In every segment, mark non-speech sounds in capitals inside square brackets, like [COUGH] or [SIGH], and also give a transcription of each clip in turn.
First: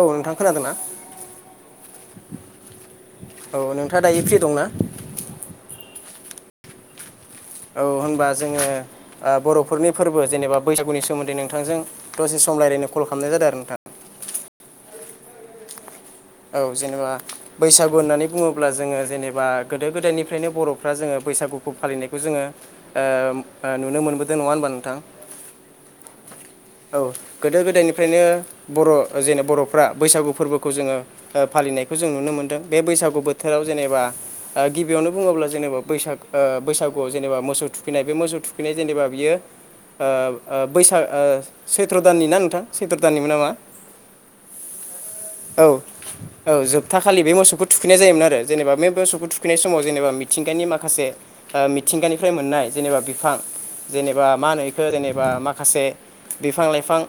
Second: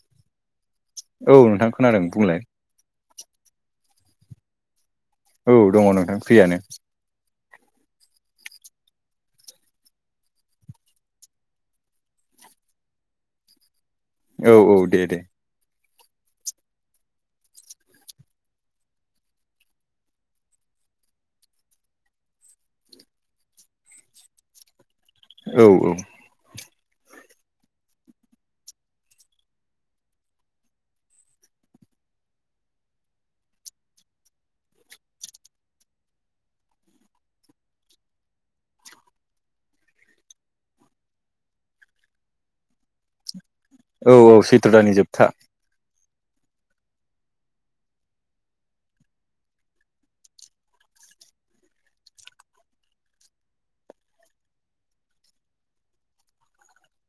औ नोंथां खोनादों ना औ नोंथां खोनादों बुंलाय औ नोंथाङा दायो फ्रि दंना औ दङ नोंथां फ्रियानो औ होनबा जोङो बर'फोरनि फोरबो जेनेबा बैसागुनि सोमोन्दै नोंथांजों दसे सम रायलायनो कल खालामनाय जादों आरो नोंथां औ औ दे दे औ जेनेबा बैसागु होननानै बुङोब्ला जोङो जेनेबा गोदो गोदायनिफ्रायनो बर'फ्रा जोङो बैसागुखौ फालिनायखौ जोङो नुनो मोनबोदों नङा होनबा नोंथां औ औ औ गोदो गोदायनिफ्रायनो बर' जेन बर'फ्रा बैसागु फोरबोखौ जोङो फालि फालिनायखौ जों नुनो मोनदों बे बैसागु बोथोराव जेनेबा गिबियावनो बुङोब्ला जेनेबा बैसाग बैसागुआव जेनेबा मोसौ थुखैनाय बे मोसौ थुखैनाय जेनेबा बियो बैसाग सैथ्र' दाननि ना नोंथां सैथ्र दाननिमोन नामा औ औ सैथ्र' दानि जोबथा [INAUDIBLE] औ जोबथा खालि बे मोसौखौ थुखैनाय जायोमोन आरो जेनेबा बे मोसौखौ थुखैनाय समाव जेनेबा मिथिंगानि माखासे मिथिंगानिफ्राय मोननाय जेनेबा बिफां जेनेबा मा होनो बेखो जेनेबा माखासे बिफां लाइफां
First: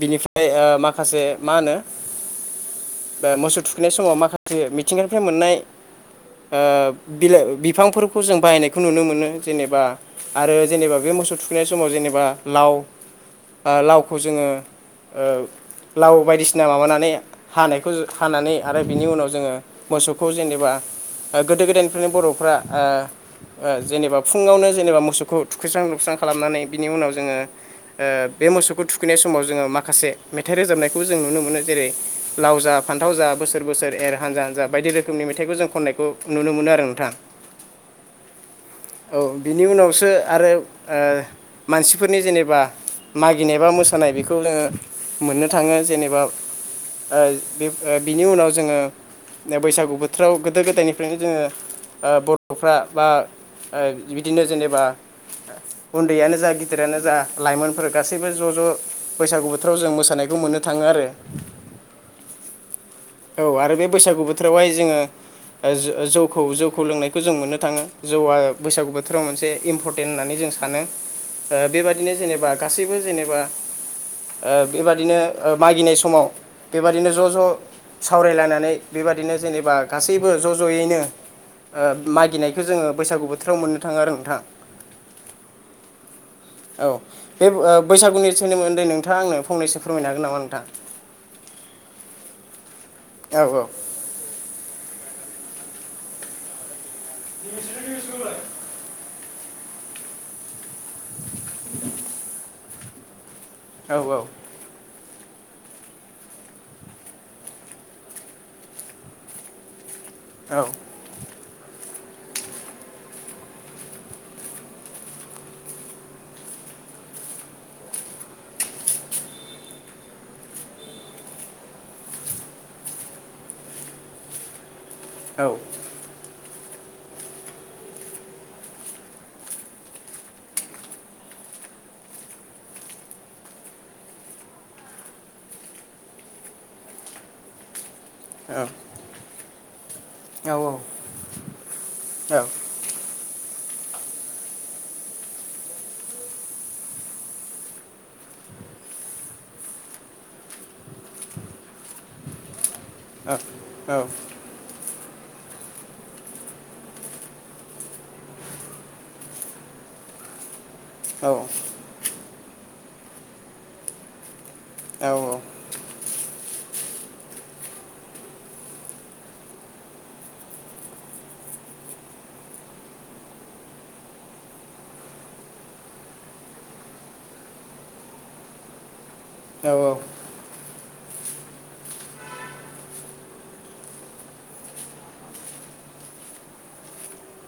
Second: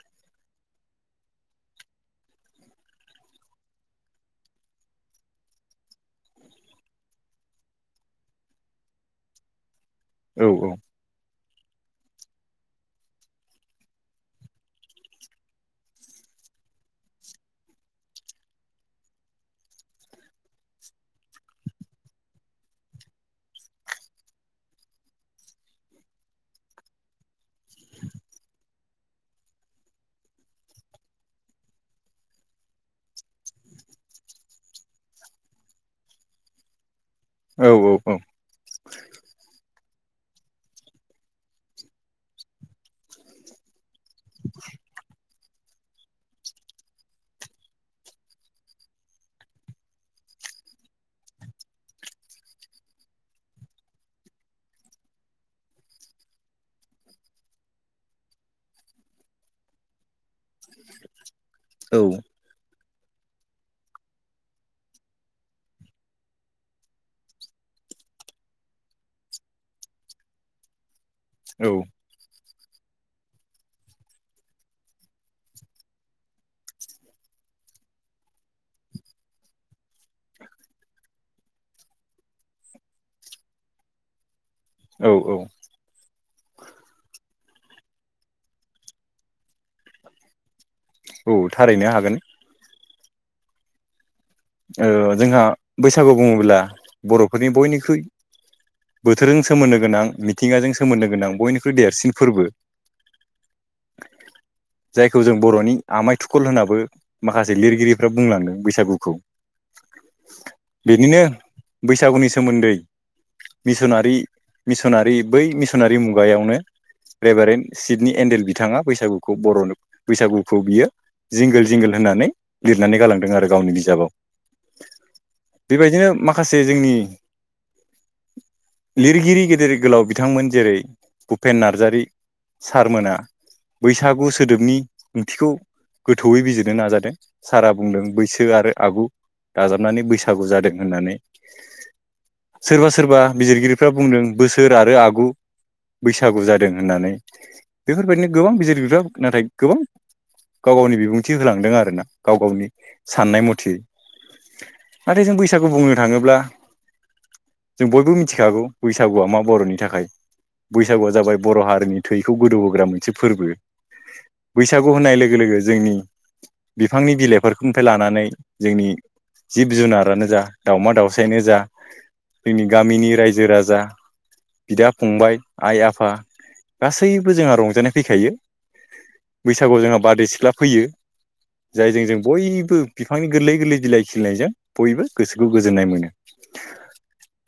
बिनिफ्राय माखासे मा होनो बा मोसौ थुखैनाय समाव माखासे मिथिंगानिफ्राय मोननाय बिलाइ बिफांफोरखौ जों बाहायनायखौ नुनो मोनो जेनेबा औ आरो औ जेनेबा बे मोसौ थुखैनाय समाव जेनेबा लाव लावखौ जोङो [UNINTELLIGIBLE] लाव बायदिसिना माबानानै हानायखौ हानानै आरो बिनि उनाव जोङो मोसौखौ जेनेबा गोदो गोदायनिफ्रायनो बर'फ्रा ओ जेनेबा फुङावनो जेनेबा मोसौखौ थुखैस्रां लोबस्रां खालामनानै बिनि उनाव जोङो बे मोसौखौ थुखैनाय समाव जोङो माखासे मेथाइ रोजाबनायखौ जों नुनो मोनो जेरै लावजा फान्थाव जा बोसोर बोसोर एर हान्जा हान्जा बायदि रोखोमनि मेथाइखौ जों खननायखौ नुनो मोनो आरो नोंथां औ बिनि उनावसो आरो मानसि बेफोरनि जेनेबा मागिनायबा मोसानाय बेखौ जोङो मोननो थाङो जेनेबा बिनि उनाव जोङो बैसागु बोथोराव गोदो गोदायनिफ्रायनो जोङो बर'फ्रा बा बिदिनो जेनेबा उन्दैयानो जा गि दिरानो जा लाइमोनफोरा गासैबो ज' ज' बैसागु बोथोराव जों मोसानायखौ मोननो थाङो आरो औ औ आरो बे बैसागु बोथोरावहाय जोङो ओ जो-जौखौ जौखौ लोंनायखौ जों मोननो थाङो जौआ बैसागु बोथोराव मोनसे इम्परटेन्ट होननानै जों जों सानो औ बेबादिनो जेनेबा गासैबो जेनेबा ओ बेबादिनो ओ मागिनाय समाव बेबादिनो ज' ज' सावरायलायनानै बेबादिनो जेनेबा गासैबो ज' ज'यैनो ओ मागिनायखौ जोङो बैसागु बोथोराव मोननो थाङो आरो नोंथां औ औ औ ओ बे बैसागुनि सोनोमनदै नोंथाङा आंनो फंनैसो फोरमायनो हागोन नामा नोंथा? औ थारैनो हागोन। औ औ जोंहा बैसागु बुङोब्ला बर'फोरनि बयनिख्रुइ बो थोरजों सोमोन्दो गोनां मिथिंगाजों सोमोन्दो गोनां बयनिख्रुइ देरसिन फोरबो औ औ जायखौ जों बर'नि आमाय थुखल होनाबो माखासे लिरगिरिफ्रा बुंलांदों बैसागुखौ औ बेनिनो बैसागुनि सोमोन्दै मिसनारि मिसनारि बै मिसनारि मुगायावनो रेभारेन् सिदनि एन्डेल बिथाङा बैसागुखौ बर' बैसागुखौ बियो जिंगोल जिंगोल होनानै लिरनानै गालांदों आरो गावनि बिजाबाव बेबायदिनो माखासे जोंनि लिरगिरि गेदेर गोलाव बिथांमोन जेरै भुपेन नार्जारि सारमोना बैसागु सोदोबनि ओंथिखौ गोथौयै बिजिरनो नाजादों सारा बुंदों बैसो आरो आगु दाजाब दाजाबनानै बैसागु जादों औ औ होननानै औ सोरबा सोरबा बिजिरगिरिफ्रा बुंदों बोसोर आरो आगु बैसागु जादों होननानै बेफोरबायदिनो गोबां बिजिर बोदों नाथाय गोबां गाव गावनि बिबुंथि होलांदों आरोना गाव गावनि साननाय मथे औ नाथाय जों बैसागु बुंनो थाङोब्ला जों बयबो मिथिखागौ बैसागुआ मा बर'नि थाखाय बैसागुआ जाबाय बर' हारिनि थैखौ गोदौहोग्रा मोनसे फोरबो बैसागु होनाय लोगो लोगो जोंनि बिफांनि बिलाइफोरखौनिफ्राय लानानै जोंनि जिब जुनारानो जा दाावमा दाउसायानो जा जोंनि गामिनि रायजो राजा बिदा फंबाय आइ आफा गासैबो जोंहा रंजानाय फैखायो। बैसागुआव जोंहा बारदै सिख्ला फैयो जायजों जों बयबो बि फांनि गोरलै गोरलै बिलाइ खिलनायजों बयबो गोसोखौ गोजोननाय मोनो।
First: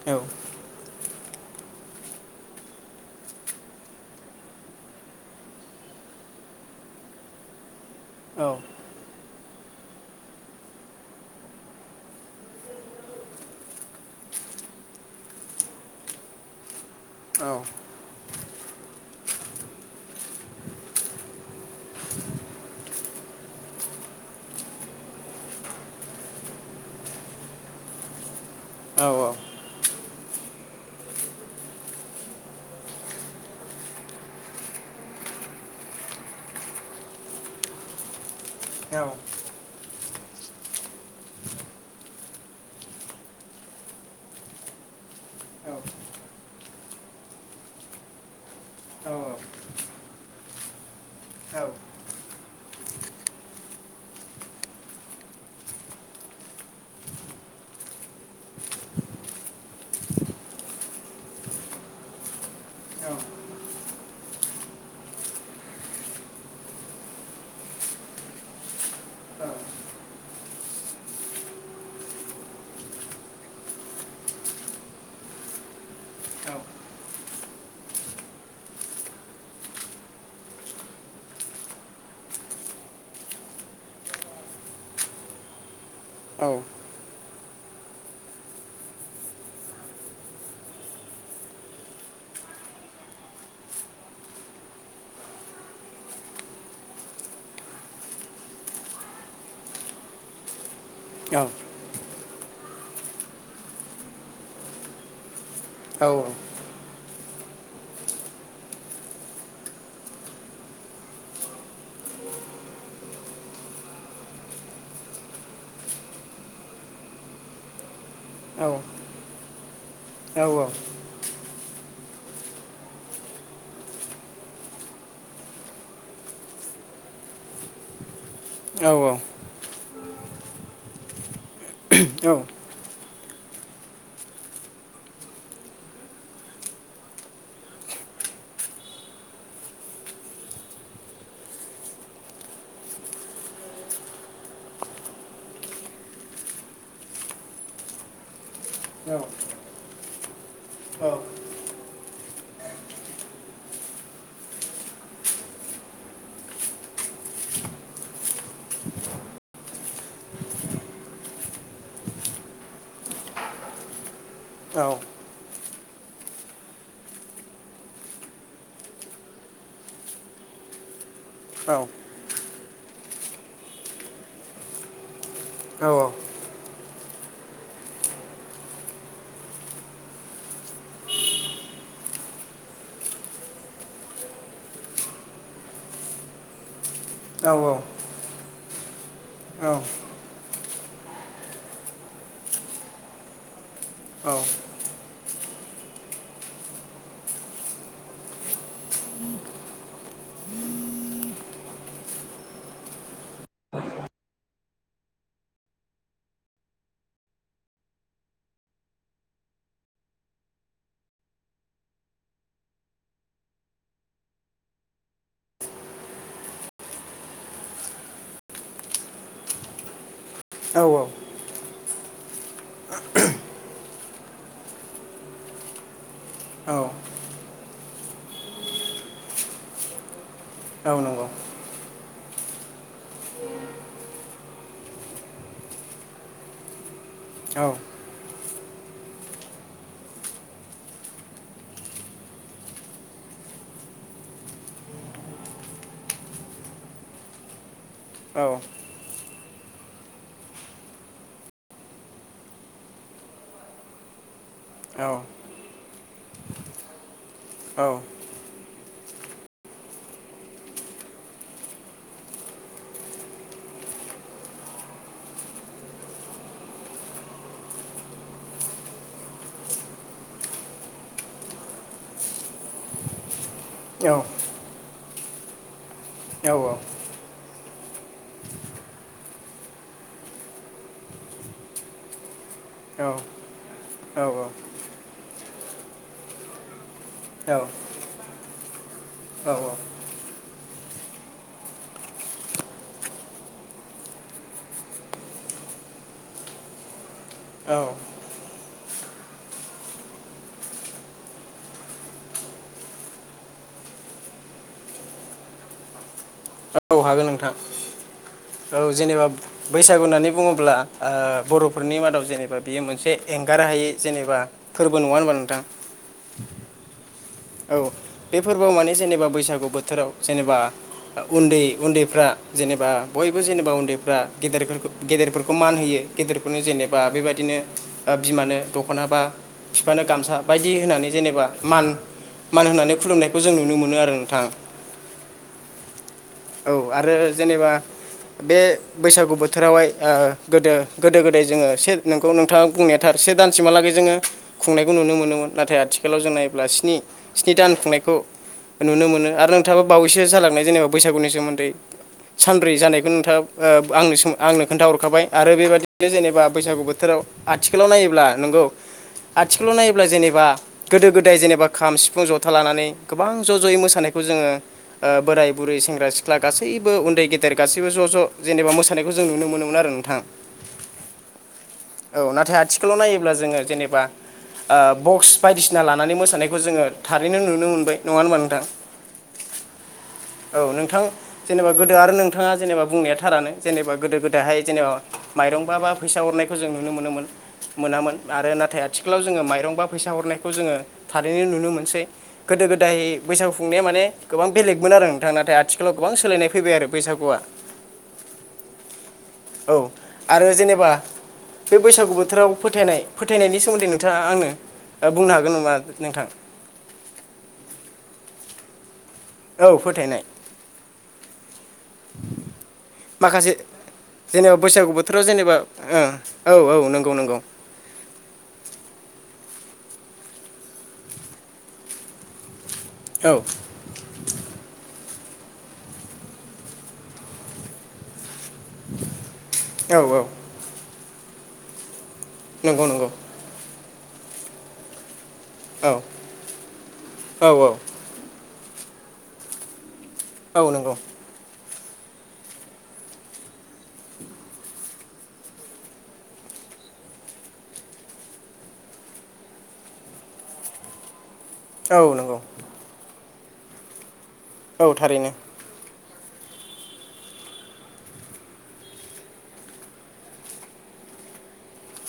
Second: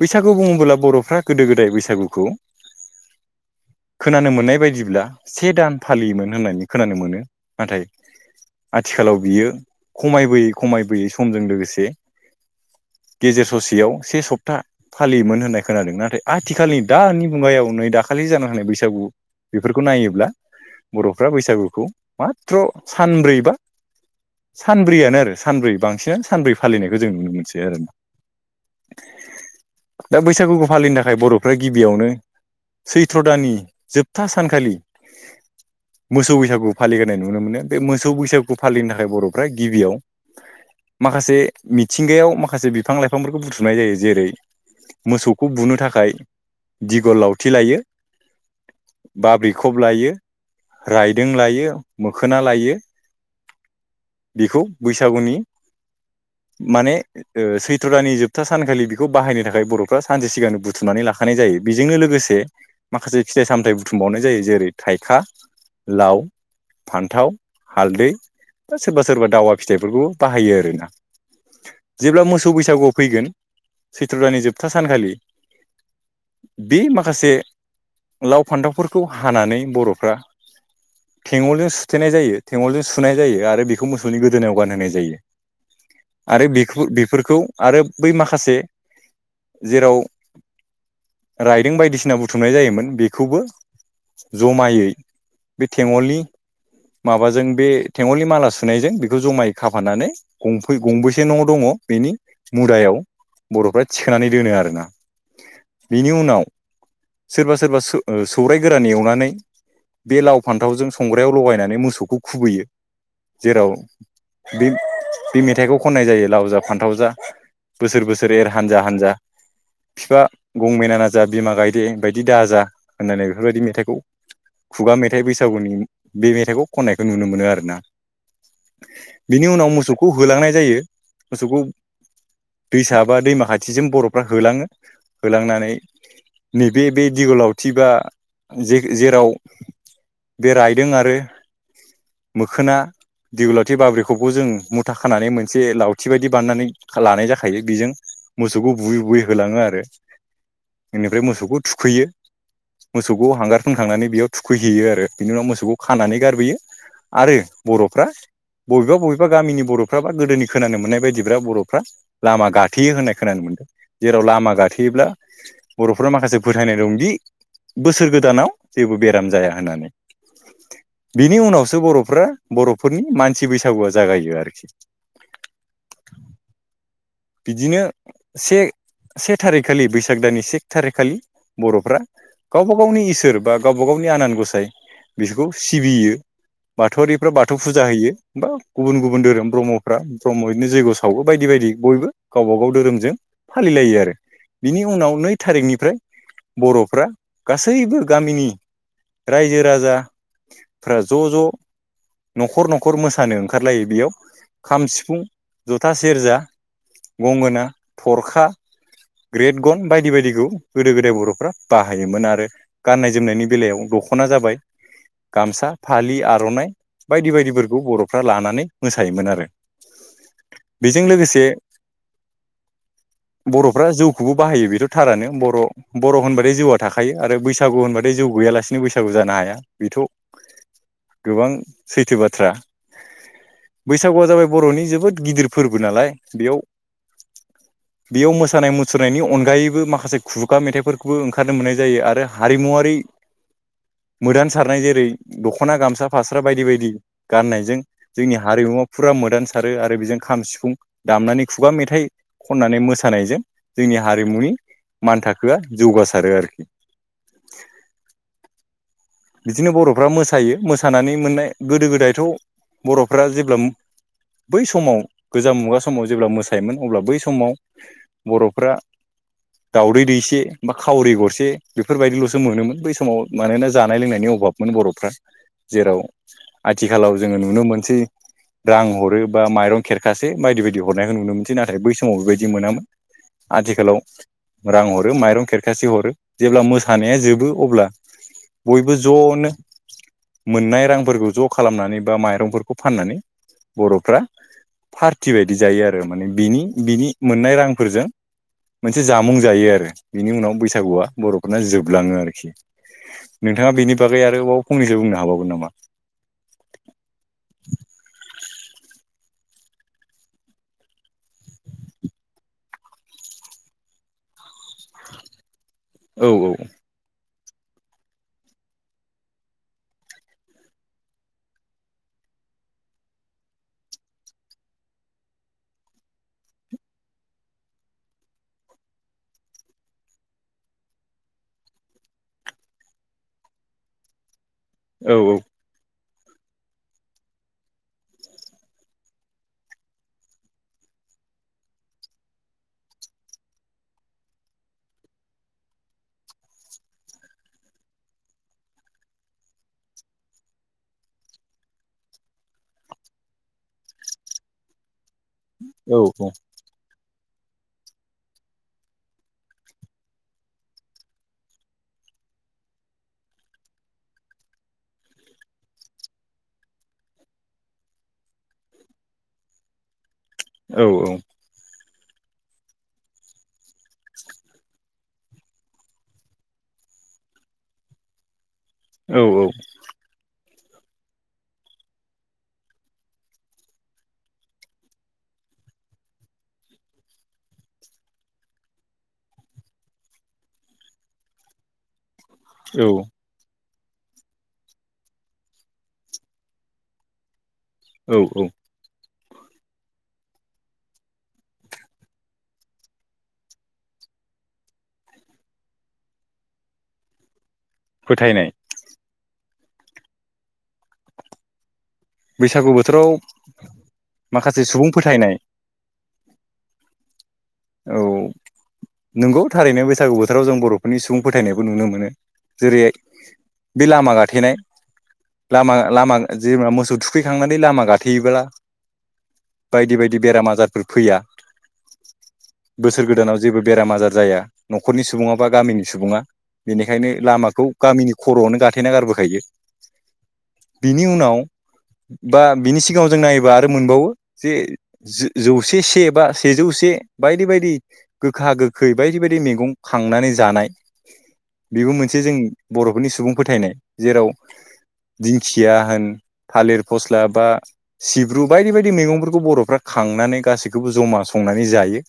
बैसागु बुङोबोला बर'फ्रा गोदो गोदाय बैसागुखौ [INAUDIBLE] खोनानो मोननाय बायदिब्ला से दान फालियोमोन होननानै खोनानो मोनो नाथाय आथिखालाव बियो खमायबोयै खमायबोयै समजों लोगोसे [INAUDIBLE] गेजेर ससेयाव से सप्ता फालियोमोन होननाय खोनादों नाथाय आथिखालनि दानि मुगायाव नै दाखालि जानाय बैसागु बेफोरखौ नायोब्ला बर'फ्रा बैसागुखौ माथ्र सानब्रैबा सानब्रैयानो आरो सानब्रै बांसिनानो सानब्रै फालिनायखौ जों नुनो मोनसै आरो ना औ औ दा बैसागुखौ फालिनो थाखाय बर'फ्रा गिबियावनो सैथ्र' दानानि जोबथा सानखालि मोसौ बैसागु फालिगोनाय नुनो मोनो बे मोसौ बैसागु फालिनो थाखाय बर'फ्रा गिबियाव माखासे मिथिंगायाव माखासे बिफां लाइफांफोरखौ बुथुमनाय जायो जेरै मोसौखौ बुनो थाखाय दिगल लावथि लायो। बाब्रि खब लायो। रायदों लायो मोखोना लायो बेखौ बैसागुनि [UNINTELLIGIBLE] माने ओ सैथ्र' दानि जोबथा सानखालि बेखौ बाहायनो थाखाय बर'फ्रा सानसे सिगांनो बुथुमनानै लाखानाय जायो। बेजोंनो लोगोसे माखासे फिथाइ सामथायाइ बुथुमबावनो जायो जेरै थाइखा लाव फान्थाव हालदै बा सोरबा सोरबा दावा फिथाइफोरखौबो बाहायो आरोना जेब्ला मोसौ बैसागुआ फैगोन सैत्र दानि जोबथा सानखालि बे माखासे लाव फान्थावफोरखौ हानानै बर'फ्रा थेंगलजों सुथेनाय जायो थेगलजों सुनाय जायो आरो बेखौ मोसौनि गो दोनायाव गानहोनाय जायो आरो बेखौ बेफोरखौ आरो बै माखासे जेराव राइदों बायदिसिना बुथुमनाय जायोमोन बेखौबो जमायै बे थेंगलनि माबाजों बे थेंगलनि माला सुनायजों बे बेखौ जमायै खाफानानै गंफै गंबेसे न' दङ बेनि मुदायाव बर'फ्रा थिखोनानै दोनो आरोना बिनि उनाव सोरबा सोरबा सो ओ सौराय गोरान एवनानै बे लाव फान्थावजों संग्रायाव लगायनानै मोसौखौ खुबैयो जेराव बे बे मेथाइखौ खननाय जायो लाव जा फान्थाव जा बोसोर बोसोर एर हानजा हानजा बिफा गंमैनान जा बिमा गायदे बायदि दाजा होननानै बेफोरबायदि मेथाइखौ खुगा मेथाइ बैसागुनि बे मेथाइखौ खननायखौ नुनो मोनो आरोना बिनि उनाव मोसौखौ होलांनाय जायो मोसौखौ औ बिजाबा दैमा खाथिजों बर'फ्रा होलाङो होलांनानै नैबे बे दिगलावथि बा जेराव बे रायदों आरो मोखोना दिगल बाबैखौबो जों मुथा खानानै मोनसे लावथि बायदि बानायनानै लानाय जाखायो बेजों मोसौखौ बुयै बुयै होलाङो आरो बेनिफ्राय मोसौखौ थुखैयो मोसौखौ हांगार फोनखांनानै बेयाव थुखैहैयो आरो बिनि उनाव मोसौखौ खानानै गारबोयो। आरो बर'फ्रा बबेबा बबेबा गामिनि बर'फ्रा बा गोदोनि खोनानो मोननाय बायदिब बर'फ्रा लामा गाथेयो होननाय खोनादों। माने जेराव लामा गाथोयोब्ला बर'फ्रा माखासे फोथायनाय दंदि बोसोर गोदानाव जेबो बेराम जाया होननानै [INAUDIBLE] बिनि उनावसो बर'फ्रा बर'फोरनि मानसि बैसागुआ जागायो आरोखि औ बिदिनो से से थारिखखालि बैसाग दाननि से थारिख खालि बर'फ्रा गावबा गावनि इसोर बा गावबा गावनि आनान गसाय बिसोरखौ सिबियो बाथौआरिफ्रा बाथौ फु गुबुन गुबुन धोरोम ब्रह्मफ्रा ब्रह्म बिदिनो जैग्य सावो बायदि बायदि बयबो गावबा गाव धोरोमजों फालिलायो आरो बिनि उनाव नै थारिखनिफ्राय बर'फ्रा गासैबो गामिनि रायजो राजाफ्रा ज' ज' न'खर न'खर मोसानो ओंखारलायो बेयाव खाम सिफुं जथा सेरजा गंगोना थरखा ग्रेट गन बायदि बायदिखौ गोदो गोदाय बर'फ्रा बाहायोमोन आरो गाननाय जोमनायनि बेलायाव दख'ना जाबाय गामसा फालि आर'नाइ बायदि बायदिफोरखौ बर'फ्रा लानानै मोसायोमोन आरो बेजों लोगोसे [INAUDIBLE] बर'फ्रा जौखौबो बाहायो बेथ' थाथारोनो बर' बर' होनबाथाय जौआ थाखायो आरो बैसागु होनबाथाय जौ गैयाबानो जाथारा गैयालासिनो बैसागु जानो हाया बेथ' औ नंगौ गोबां सैथो बाथ्रा बैसागुआ जाबाय बर'नि जोबोद गिदिर फोरबो नालाय बेयाव औ बेयाव मोसानाय मुसुरनायनि अनगायैबो माखासे खुगा मेथाइफोरखौबो ओंखारनो मोननाय जायो आरो हारिमुवरारि [INAUDIBLE] मोदान सारनाय जेरै दख'ना गामसा फास्राब बायदि बायदि गाननायजों जोंनि हारिमुवा फुरा मोदान थारो आरो बेजों खाम सिफुं दामनानै खुगा मेथाइ खननानै मोसानायजों जोंनि हारिमुनि मान थाखोआ जौगासारो आरोखि औ बिदिनो बर'फ्रा मोसायो मोसानानै मोननाय गोदो गोदायथ' बर'फ्रा जेब्ला बै समाव गोजाम मुगा समाव जेब्ला मोसायोमोन अब्ला बै समाव बर'फ्रा दावदै दैसे बा खावरि गरसे बेफोरबायदिल'सो मोनोमोन बै समाव मानोना जों जानाय लोंनायनि अभाबमोन बर'फ्रा जेराव आथिखालाव जोङो नुनो मोनसै रां हरो बा माइरं खेरखास बायदि बायदि हरनायखौ नुनो मोनसै नाथाय बै समाव बेबायदि मोनामोन आथिखालाव रां हरो माइरं खेरखासि हरो जेब्ला मोसानाया जोबो अब्ला बयबो ज'नो मोननाय रांफोरखौ ज' खालामनानै बा माइरंफोरखौ फाननानै बर'फ्रा पार्टि बायदि जायो आरो माने बिनि बिनि मोननाय रांफोरजों मोनसे जामुं जायो आरो बिनि उनाव बैसागुआ बर'फोरना जोबलाङो आरोखि नोंथाङा बेनि बागै आरोबाव फंनैसो बुंनो हाबावगोन नामा औ हागोन नोंथां औ जेनेबा बैसागु होननानै बुङोब्ला बर'फोरनि मादाव जेनेबा बियो मोनसे एंगार हायै जेनेबा फोरबो नङा होनबा नोंथां औ औ औ बे फोरबोआव माने जेनेबा बैसागु बोथोराव जेनेबा उन्दै उन्दैफ्रा जेनेबा बयबो जेनेबा उन्दैफ्रा गेदफोरखौ गेदेरफोरखौ मान होयो गेदेरखौनो जेनेबा बेबायदि बिदिनो बिमानो दख'ना बा बिफानो गामसा बायदि होनानै जेनेबा मान मान होननानै खुलुमनायखौ जों नुनो मोनो आरो नोंथां औ औ औ आरो जेनेबा बे बैसागु बोथोरावहाय गोदो गोदो गोदाय जोङो से नोंखौ नोंथाङा बुंनायाथार से दानसिमहालागै जोङो खुंनायखौ नुनो मोनोमोन नाथाय आथिखालाव जों नायोब्ला स्नि स्नि दान खुंनायखौ नुनो मोनो आरो नोंथाङाबा बावैसो जालांनाय जेनेबा बैसागु नि सोमोन्दै सानब्रै जानायखौ नोंथाङा आं आंनो खोन्थााहरखाबाय आरो औ बेबाददिनो जेनेबा बैसागु बोथोराव आथिखालाव नायोब्ला नोंगौ आथिखालाव नायोब्ला जेनेबा गोदो गोदाय जेनेबा खाम सिफुं जथा लानानै गोबां ज' ज'यै मोसानायखौ खौ जोङो बोराय बुरै सेंग्रा सेंग्रा सिख्ला गासैबो उन्दै गेदेर गासैबो ज' ज' जेनेबा मोसानायखौ जों नुनो मोनोमोन आरो नोंथां औ औ औ नाथाय आथिखालाव नायोब्ला जोङो जेनेबा बक्स बायदिसिना लानानै मोसानायखौ जोङो थारैनो नुनो मोनबाय नङा होमबा नोंथां औ औ औ नों नोंथां जेनेबा गोदो आरो नोंथां बुंनाया थारानो जेनबा गोदो गोदायहाइ जेनबा माइरं बा बा फैसा हरनायखौ जों नुनो मोनोमोन। मोनामोन आरो नाथाय आथिखालाव जोङो माइरं बा फैसा हरनायखौ जोङो थारैनो नुनो मोनसै। गोदो औ गोदाय बैसागुुंनाया माने गोबां बेलेगमोन आरो नोंथां नाथाय आथिखालाव आथिखालाव गोबां सोलायनाय फैबाय आरो बैसागुआ औ औ औ आरो जेनेबा बे बैसागु बोथोराव फोथायनाय फोथायनायनि सोमोन्दै नोंथाङा आंनो बुंनो हागोन नामा नोंथां? फोथायनाय औ फोथायनाय बैसागु बोथोराव माखासे जेनेबा माखासे सुबुं बैसागु बोथोराव फोथायनाय जेनेबा औ औ नंगौ नंगौ। औ नंगौ थारैनो बैसागु बोथोराव जों बर'फोरनि सुबुं फोथायनायबो नुनो मोनो। जेरैहाय औ बे लामा गाथेनाय लामा लामा जेनेबा मोसौ थुखैखांनानै लामा गाथेयोब्ला बायदि औ बायदि बेराम आजारफोर फैया। नंगौ बोसोर नंगौ गोदानाव जेबो बेराम आजार जाया न'खरनि सा सुबुङा बा गामिनि औ सुबुङा बेनिखायनो औ लामाखौ औ गामिनि खर'आवनो गाथे थेना गारबोखायो। औ नंगौ बिनि उनाव बा बिनि सिगाङाव जों नायोबा आरो मोनबावो जे जौसे से बा सेजौ जौसे बायदि बायदि गोखा गोखै बायदि बायदि मैगं खांनानै जानाय बेबो औ मोनसे जों नंगौ बर'फोरनि सुबुं फोथायनाय जेराव औ थारैनो दिंखिया होन थालिर फस्ला बा सिब्रु बायदि बायदि मैगंफोरखौ बर'फ्रा खांनानै गासैखौबो जमा संनानै जायो।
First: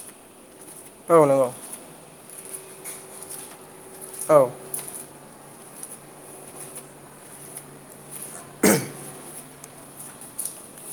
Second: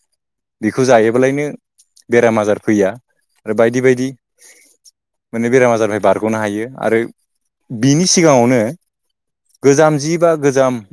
बेखौ औ जायोबालायनो नंगौ बेराम आजार फैया आरो बायदि बायदि औ माने बेराम आजारनिफ्राय बारग'नो हायो आरो बिनि सिगाङावनो गोजाम जि बा गोजाम